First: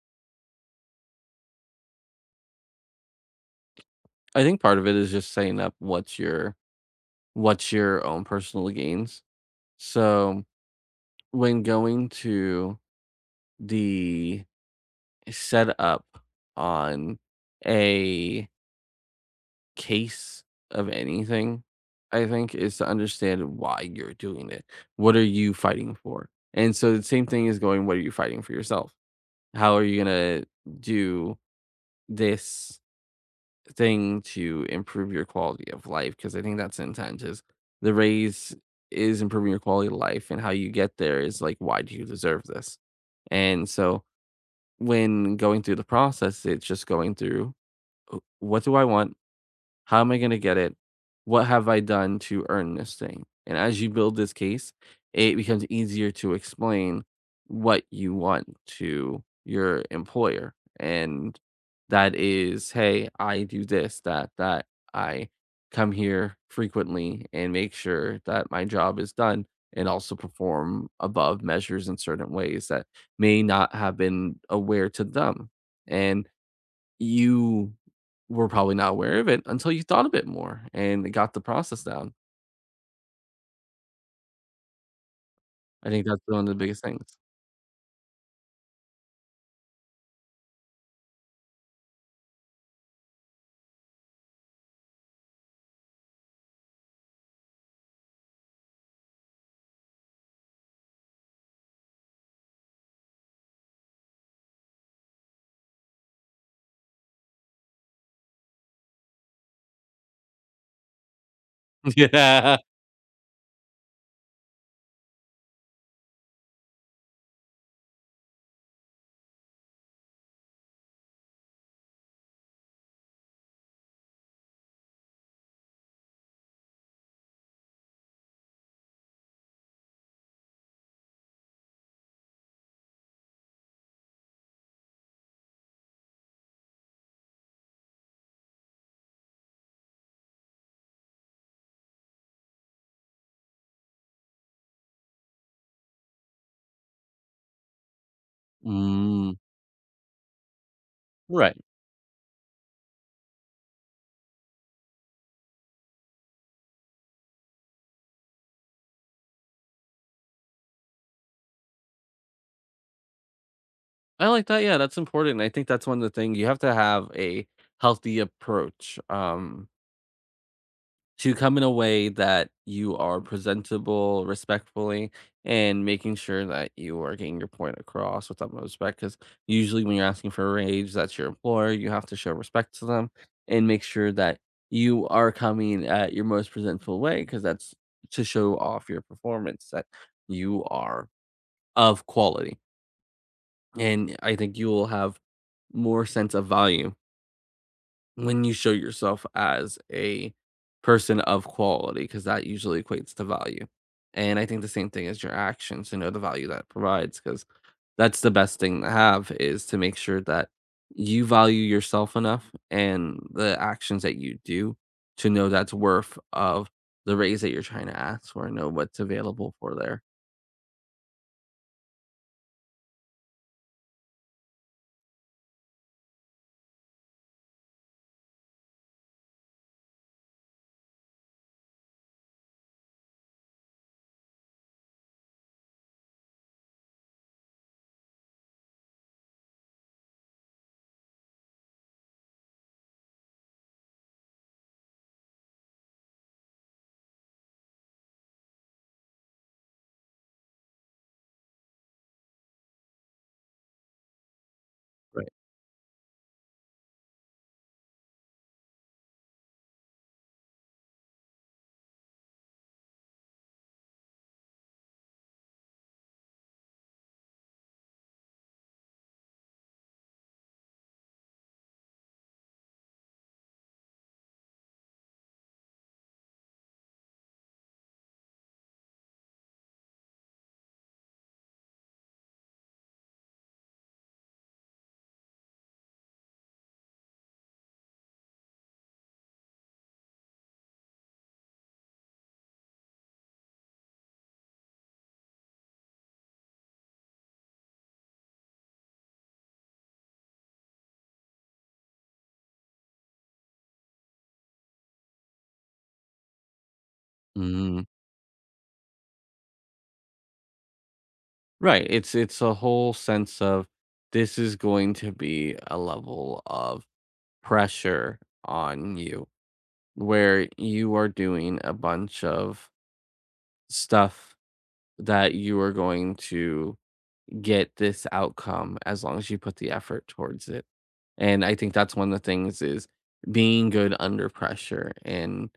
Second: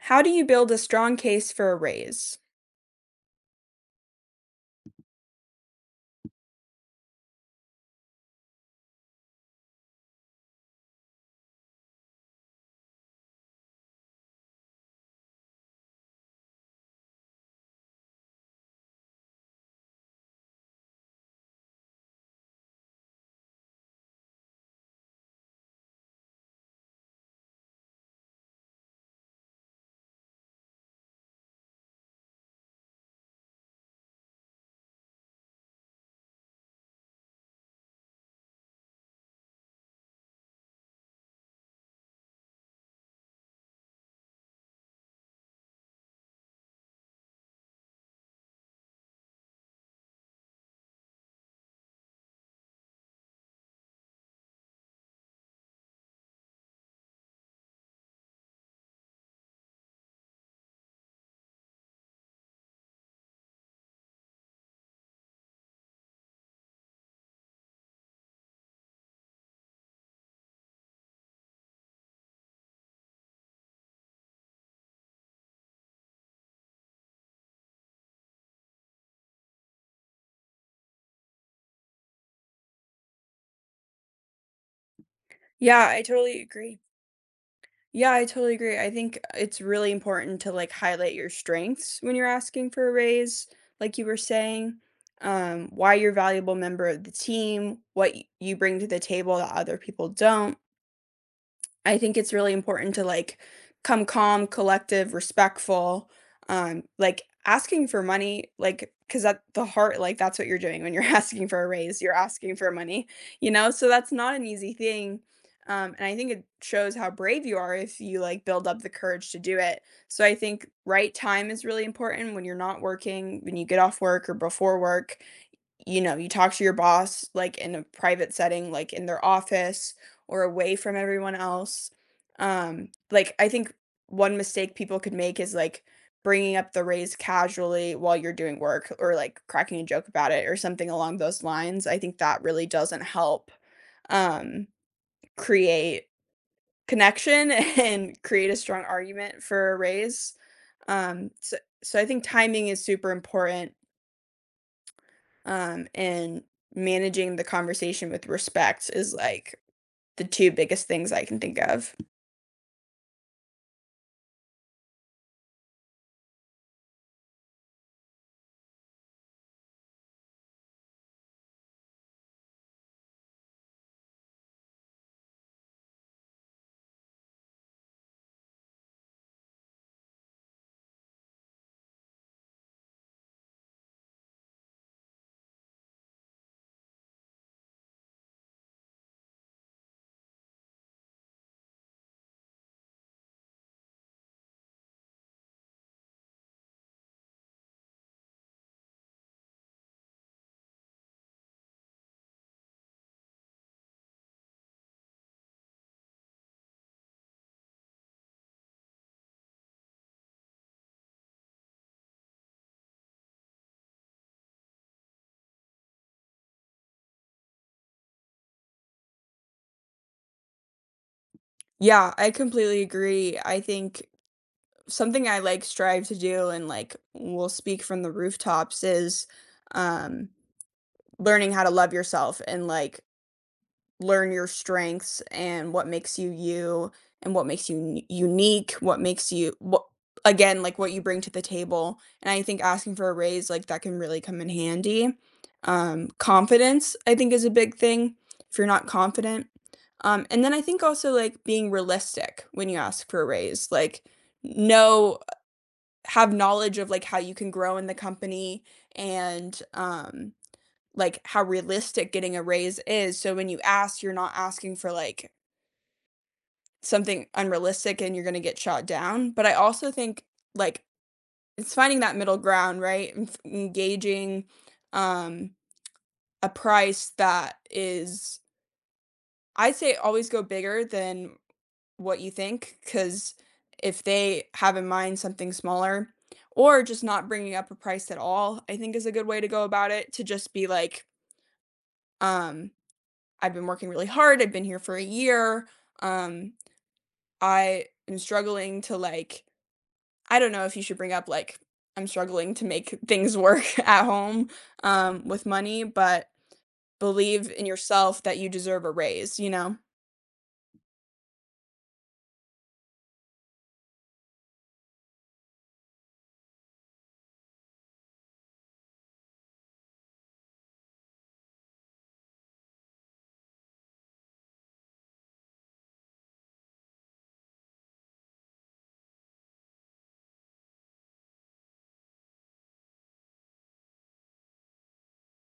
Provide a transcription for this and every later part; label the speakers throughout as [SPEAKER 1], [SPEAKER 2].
[SPEAKER 1] How do you build a strong case for a raise?
[SPEAKER 2] I think part of it is just setting up what's your own personal gains. So when going to the setup on a case of anything, I think is to understand why you're doing it. What are you fighting for? And so the same thing is going, what are you fighting for yourself? How are you gonna do this thing to improve your quality of life, because I think that's intent is the raise is improving your quality of life, and how you get there is like why do you deserve this? And so when going through the process, it's just going through, "Oh, what do I want? How am I gonna get it? What have I done to earn this thing?" And as you build this case, it becomes easier to explain what you want to your employer. And that is, hey, I do this, that. I come here frequently and make sure that my job is done, and also perform above measures in certain ways that may not have been aware to them. And you were probably not aware of it until you thought a bit more and got the process down.
[SPEAKER 1] Yeah,
[SPEAKER 2] I
[SPEAKER 1] I
[SPEAKER 2] think that's
[SPEAKER 1] totally
[SPEAKER 2] one of the
[SPEAKER 1] agree.
[SPEAKER 2] biggest things.
[SPEAKER 1] Yeah, I totally agree. I think it's really important to like highlight your strengths when you're asking for a raise, like you were saying, why you're a valuable member of the team, you bring to the table that other people don't. I think it's really important to like come calm, collective, respectful. Like asking for money, like because at the heart, like that's what you're doing when you're asking for a raise. You're asking
[SPEAKER 2] Yeah.
[SPEAKER 1] for money, So that's not an easy thing. And I think it shows how brave you are if you like build up the courage to do it. So I think right time is really important when you're not working, when you get off work or before work you know, you talk to your boss, like, in a private setting, like, in their office or away from everyone else. Like, I think one mistake people could make is, like, bringing up the raise casually while you're doing work or, like, cracking a joke about it or something along those lines. I think that really doesn't help, um, create connection and create a strong
[SPEAKER 2] Mm,
[SPEAKER 1] argument for a raise. Um, so
[SPEAKER 2] right.
[SPEAKER 1] so I think timing is super important, and managing the conversation with respect is like the two biggest things I can think of.
[SPEAKER 2] I like that, yeah, that's important. I think that's one of the things you have to have, a healthy approach, to come in a way that you are presentable respectfully, and making sure that you are getting your point across with utmost respect. Because usually when you're asking for a raise, that's your employer, you have to show respect to them, and make sure that you are coming at your most presentable way. Because that's to show off your performance, that you are of quality, and I think you will have more sense of value when you show yourself as a person of quality, because that usually equates to value. And I think the same thing is your actions, to know the value that provides, because that's the best thing to have, is to make sure that you value yourself enough, and the actions that you do, to know that's worth of the raise that you're trying to ask for, and know what's available for there.
[SPEAKER 1] Yeah, I completely agree. I think something I like strive to do and like will speak from the rooftops is um, learning how to love yourself and like learn your strengths and what makes you you and what makes you unique, what makes you what again like what you bring to the table. And I think asking for a raise like that can really come in handy. Confidence I think is a big thing if you're not confident. And then I think also like being realistic when you ask for a raise, like know
[SPEAKER 2] Right.
[SPEAKER 1] have knowledge of like how you can grow in the company and like how realistic getting a raise is. So when you ask, you're not asking for like something unrealistic and you're going to get shot down. But I also think like it's finding that middle ground, right? And engaging um a price that is I'd say always go bigger than what you think cuz if they have in mind something smaller or just not bringing up a price at all, I think is a good way to go about it to just be like um I've been working really hard. I've been here for a year. Um, I am struggling to like, I don't know if you should bring up like, I'm struggling to make things work at home, with money, but believe in
[SPEAKER 2] Mm,
[SPEAKER 1] yourself that you deserve a raise, you know?
[SPEAKER 2] right, it's a whole sense of, this is going to be a level of pressure on you where you are doing a bunch of stuff that you are going to get this outcome as long as you put the effort towards it. And I think that's one of the things, is being good under pressure. And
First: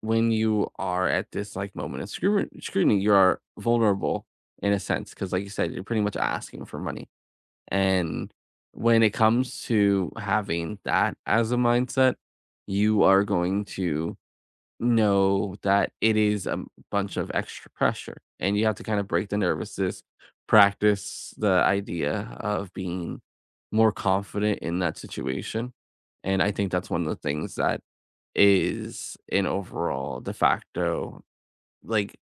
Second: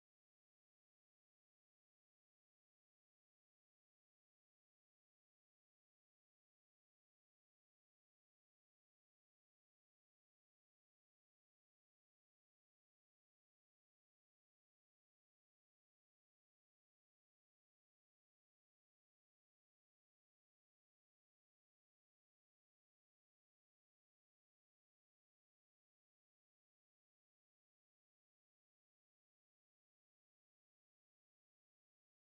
[SPEAKER 2] when you are at this like moment of scrutiny, you are vulnerable in a sense. Cause like you said, you're pretty much asking for money, and when it comes to having that as a mindset, you are going to know that it is a bunch of extra pressure, and you have to kind of break the nervousness, practice the idea of being more confident in that situation. And I think that's one of the things that is an overall de facto like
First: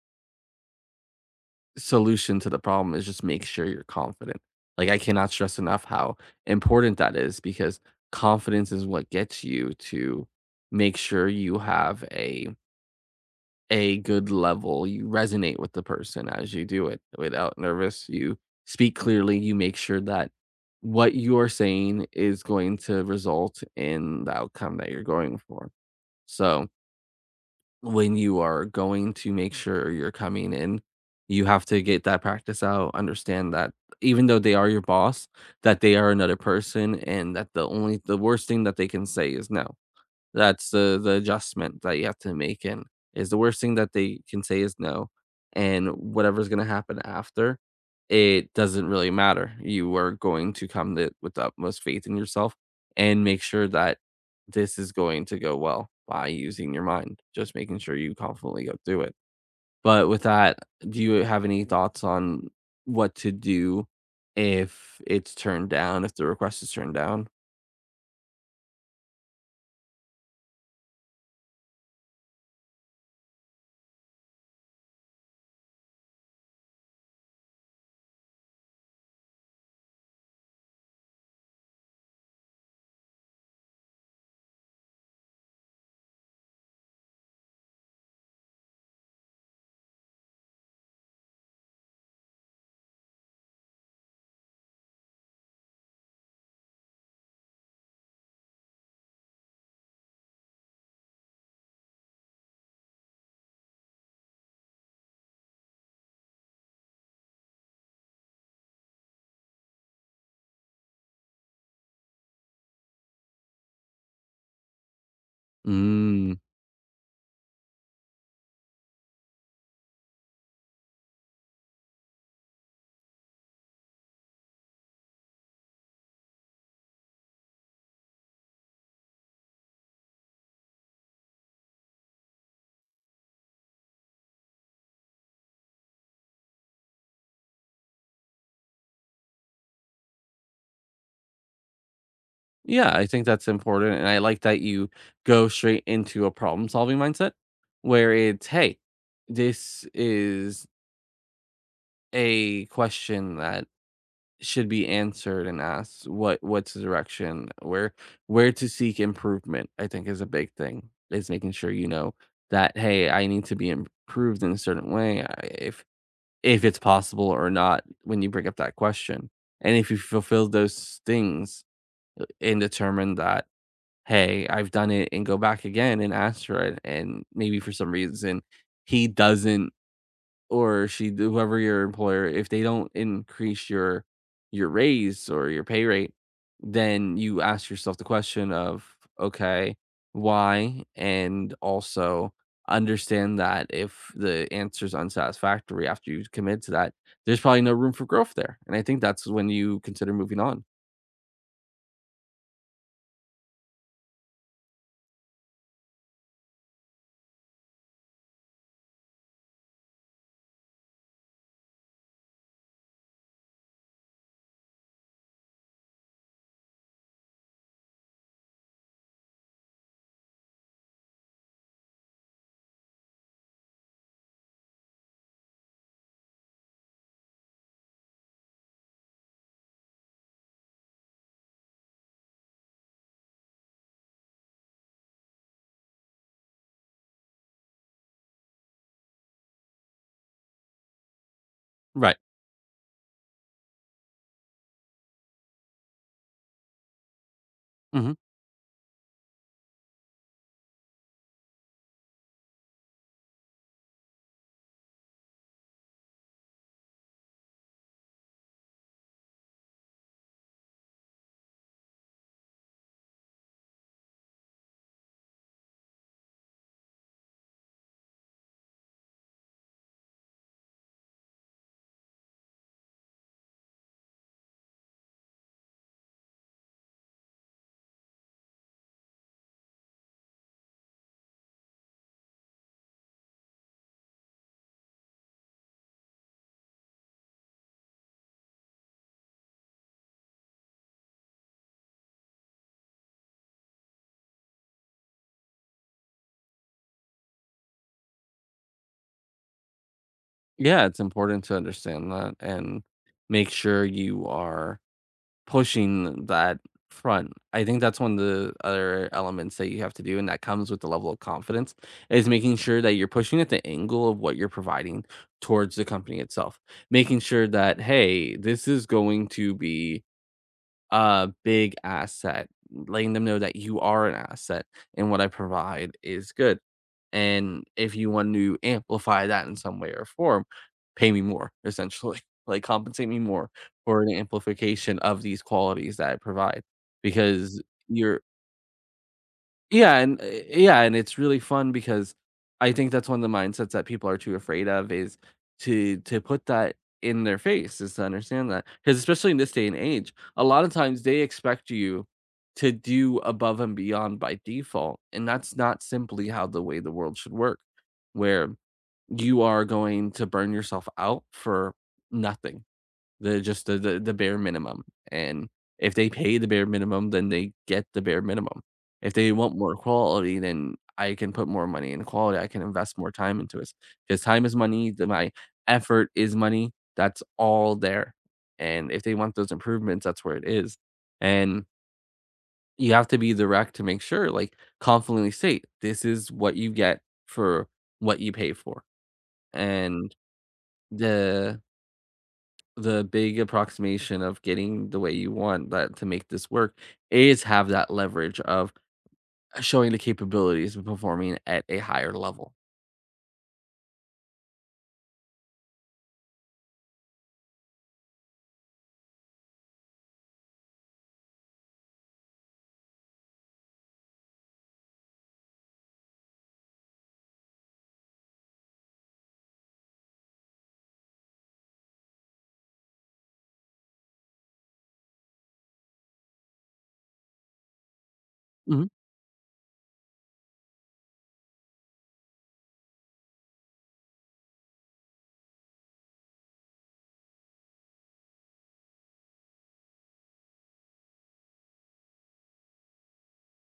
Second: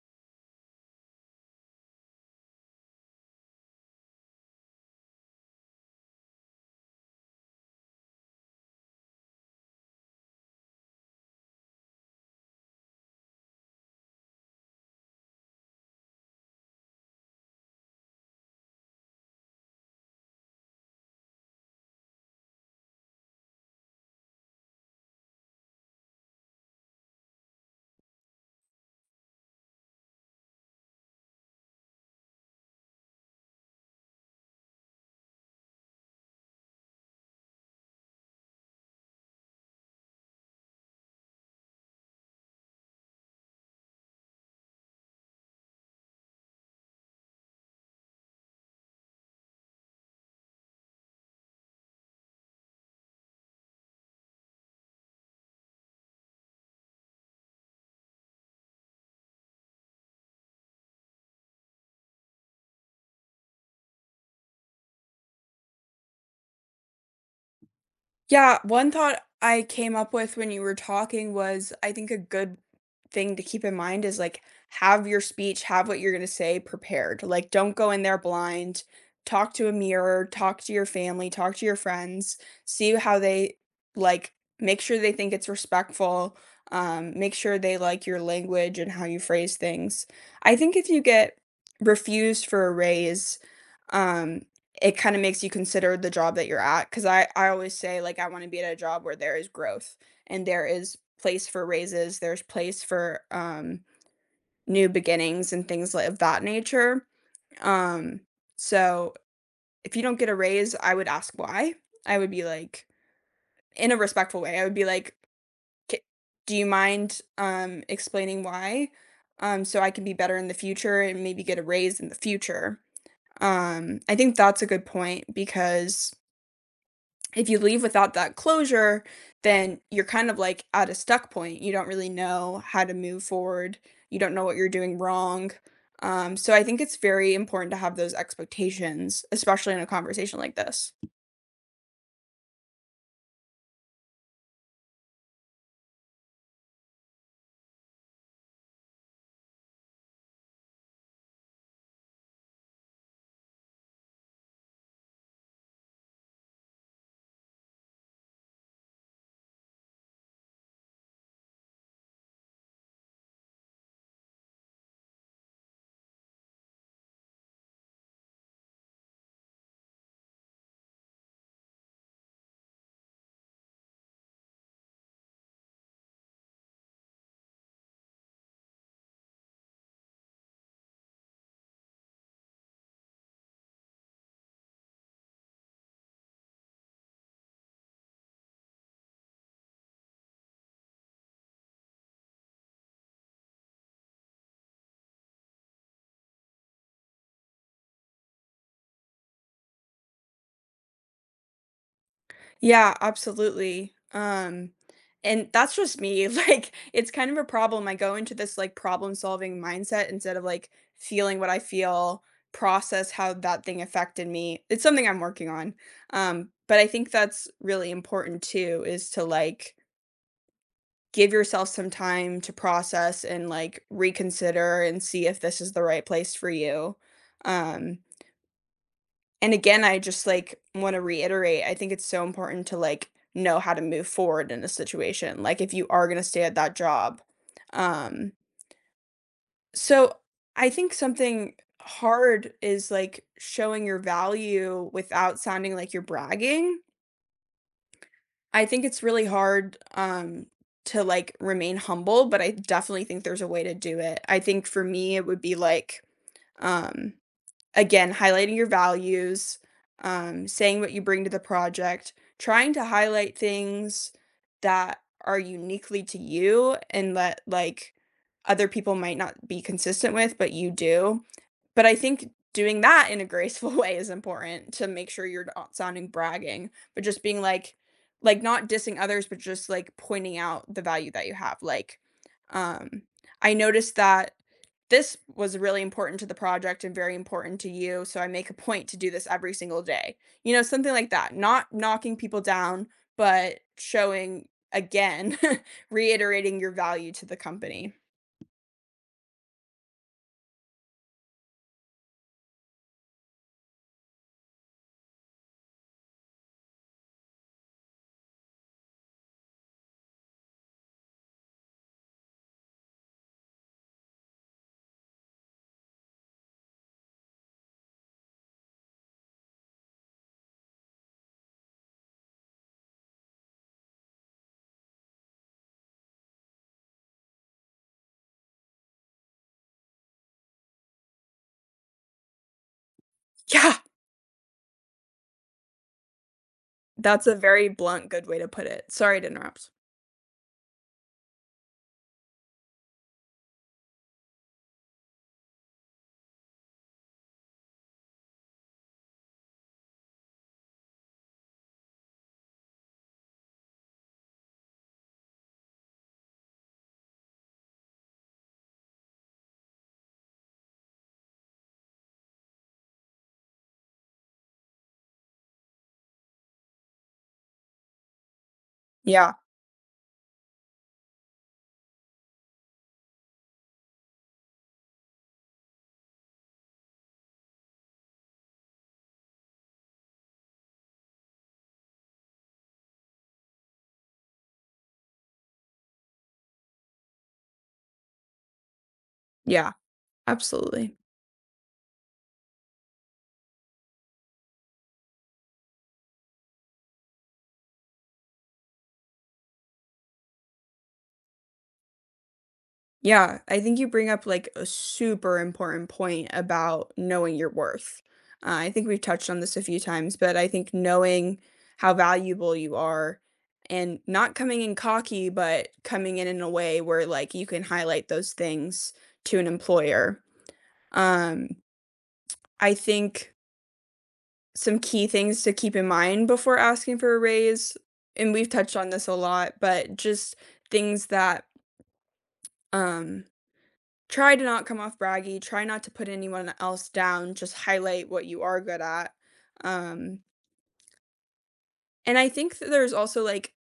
[SPEAKER 2] solution to the problem, is just make sure you're confident. Like I cannot stress enough how important that is, because confidence is what gets you to make sure you have a good level. You resonate with the person as you do it without nervous. You speak clearly, you make sure that what you are saying is going to result in the outcome that you're going for. So when you are going to make sure you're coming in, you have to get that practice out, understand that even though they are your boss, that they are another person, and that the only the worst thing that they can say is no. That's the adjustment that you have to make in, is the worst thing that they can say is no, and whatever's gonna happen after, it doesn't really matter. You are going to come to it with the utmost faith in yourself, and make sure that this is going to go well by using your mind, just making sure you confidently go through it. But with that, do you have any thoughts on what to do if it's turned down, if the request is turned down?
[SPEAKER 1] Yeah, one thought I came up with when you were talking was I think a good thing to keep in mind is like have your speech, have what you're going to say prepared. Like don't go in there blind. Talk to a mirror, talk to your family, talk to your friends, see how they like make sure they think it's respectful. Make sure they like your language and how you phrase things. I think if you get refused for a raise, um, it kinda makes you consider the job that you're at, because I always say, like, I wanna be at a job where there is growth and there is place for raises, there's place for, new beginnings and things li of that nature. Um, so if you don't get a raise, I would ask why. I would be like in a respectful way, I would be like, "K
[SPEAKER 2] Mm.
[SPEAKER 1] do you mind, explaining why? So I can be better in the future and maybe get a raise in the future." I think that's a good point because if you leave without that closure, then you're kind of like at a stuck point. You don't really know how to move forward. You don't know what you're doing wrong. So I think it's very important to have those expectations, especially in a conversation like this.
[SPEAKER 2] Yeah, I think that's important. And I like that you go straight into a problem solving mindset where it's, hey, this is a question that should be answered, and asked what's the direction, where to seek improvement, I think is a big thing, is making sure you know that, hey, I need to be improved in a certain way, if it's possible or not when you bring up that question. And if you fulfill those things and determine that, "Hey, I've done it," and go back again and ask for it, and maybe for some reason he doesn't, or she, whoever your employer, if they don't increase your raise or your pay rate, then you ask yourself the question of, "Okay, why?" And also understand that if the answer is unsatisfactory after you commit to that, there's probably no room for growth there, and I think that's when you consider moving on.
[SPEAKER 1] Yeah, absolutely. And that's just me. Like, it's kind of a problem. I go into this like problem solving mindset instead of like feeling what I feel, process how that thing affected me. It's something I'm working on. But I think that's really important too, is to like give yourself some time to process and like reconsider and see if this is the right place for you. Um, and again, I just like want to reiterate, I think it's so important to like know how to move forward in a situation. Like if you are going to stay at that job. Um so I think something
[SPEAKER 2] Right.
[SPEAKER 1] hard is like showing your value without sounding like you're bragging.
[SPEAKER 2] Mhm.
[SPEAKER 1] I think it's really hard to like remain humble, but I definitely think there's a way to do it. I think for me it would be like um again, highlighting your values, saying what you bring to the project, trying to highlight things that are uniquely to you and that like other people might not be consistent with, but you do. But I think doing that in a graceful way is important to make sure you're not sounding bragging, but just being like, not dissing others, but just, like, pointing out the value that you have, like, um, "I noticed that this was really important to the project and very important to you, so I make a point to do this every single day." You know, something like that, not knocking people down, but showing again, reiterating your value to the company.
[SPEAKER 2] Yeah, it's important to understand that, and make sure you are pushing that front. I think that's one of the other elements that you have to do, and that comes with the level of confidence, is making sure that you're pushing at the angle of what you're providing towards the company itself. Making sure that, hey, this is going to be a big asset, letting them know that you are an asset and what I provide is good. And if you want to amplify that in some way or form, pay me more, essentially. Like, compensate me more
[SPEAKER 1] Yeah,
[SPEAKER 2] for an amplification of these qualities that I provide,
[SPEAKER 1] that's a
[SPEAKER 2] because
[SPEAKER 1] very blunt,
[SPEAKER 2] you're,
[SPEAKER 1] good way to put it. Sorry to interrupt.
[SPEAKER 2] yeah, and eh, yeah, and it's really fun, because I think that's one of the mindsets that people are too afraid of, is to put that in their face, is to understand that, because especially in this day and age, a lot of times they expect you to do above and beyond by default, and that's not simply how the way the world should work, where you are going to burn yourself out for nothing. The just the bare minimum, and if they pay the bare minimum, then they get the bare minimum. If they
[SPEAKER 1] Yeah,
[SPEAKER 2] want more quality, then I can put more money in quality, I can invest more time into it, because time is money, then my effort is money, that's all there, and if they want those improvements, that's where it is. And you have to be direct, to make sure, like, confidently state, "This is what you get for what you pay for,"
[SPEAKER 1] yeah,
[SPEAKER 2] and
[SPEAKER 1] absolutely.
[SPEAKER 2] the big approximation of getting the way you want that to make this work, is have that leverage of showing the capabilities of performing at a higher level.
[SPEAKER 1] Yeah, I think you bring up like a super important point about knowing your worth. I think we've touched on this a few times, but I think knowing how valuable you are and not coming in cocky, but coming in a way where like you can highlight those things to an employer. Um, I think some key things to keep in mind before asking for a raise, and we've touched
[SPEAKER 2] Hmm.
[SPEAKER 1] on this a lot, but just things that um try to not come off braggy, try not to put anyone else down, just highlight what you are good at, um, and I think that there's also, like,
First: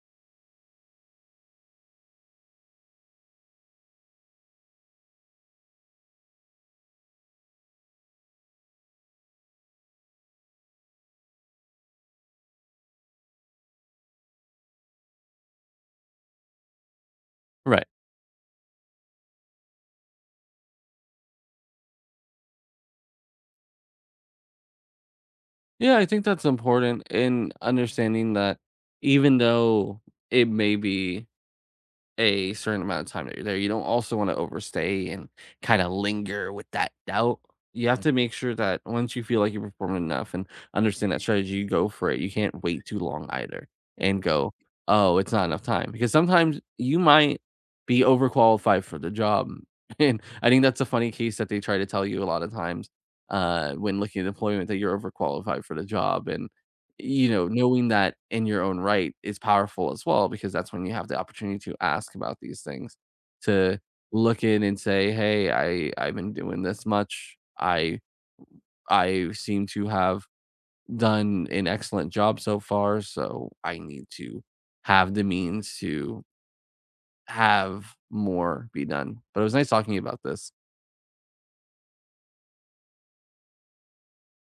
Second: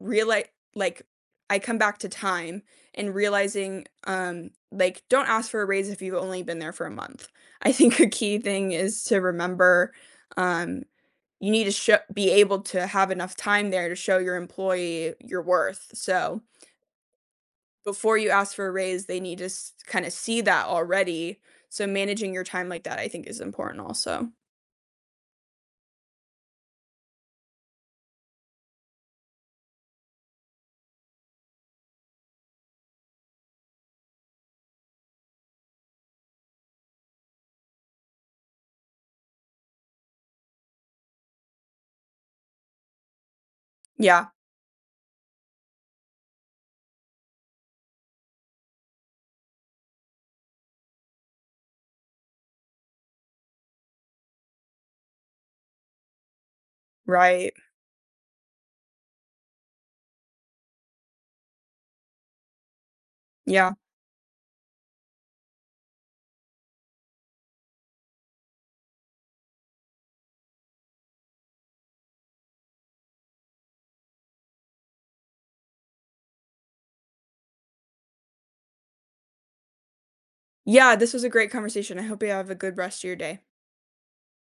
[SPEAKER 1] realize, like, I come back to time and realizing, like, don't ask for a raise if you've only been there for a month. I think a key thing is to remember, um, you need to sho be able to have enough time there to show your employee your worth, so
[SPEAKER 2] Right.
[SPEAKER 1] before you ask for a raise, they need to kinda see that already, so managing your time like that, I think, is important also.
[SPEAKER 2] Yeah, I think that's important in understanding that, even though it may be a certain amount of time that you're there, you don't also want to overstay and kind of linger with that doubt. You have Mm. to make sure that once you feel like you're performing enough and understand that strategy, you go for it. You can't wait too long either and
[SPEAKER 1] Yeah,
[SPEAKER 2] go, oh, it's not enough time. Because sometimes you might be overqualified for the job. And I think that's a funny case that they try to tell you a lot of times, when looking at employment, that you're overqualified for the job. And you know,
[SPEAKER 1] right.
[SPEAKER 2] knowing that in your own right is powerful as well, because that's when you have the opportunity to ask about these things,
[SPEAKER 1] Yeah.
[SPEAKER 2] to look in and say, "Hey, I've been doing this much. I seem to have done an excellent job so far, so I need to have the means to have more be done." But it was nice talking to you about this.
[SPEAKER 1] Yeah, this was a great conversation. I hope you have a good rest of your day.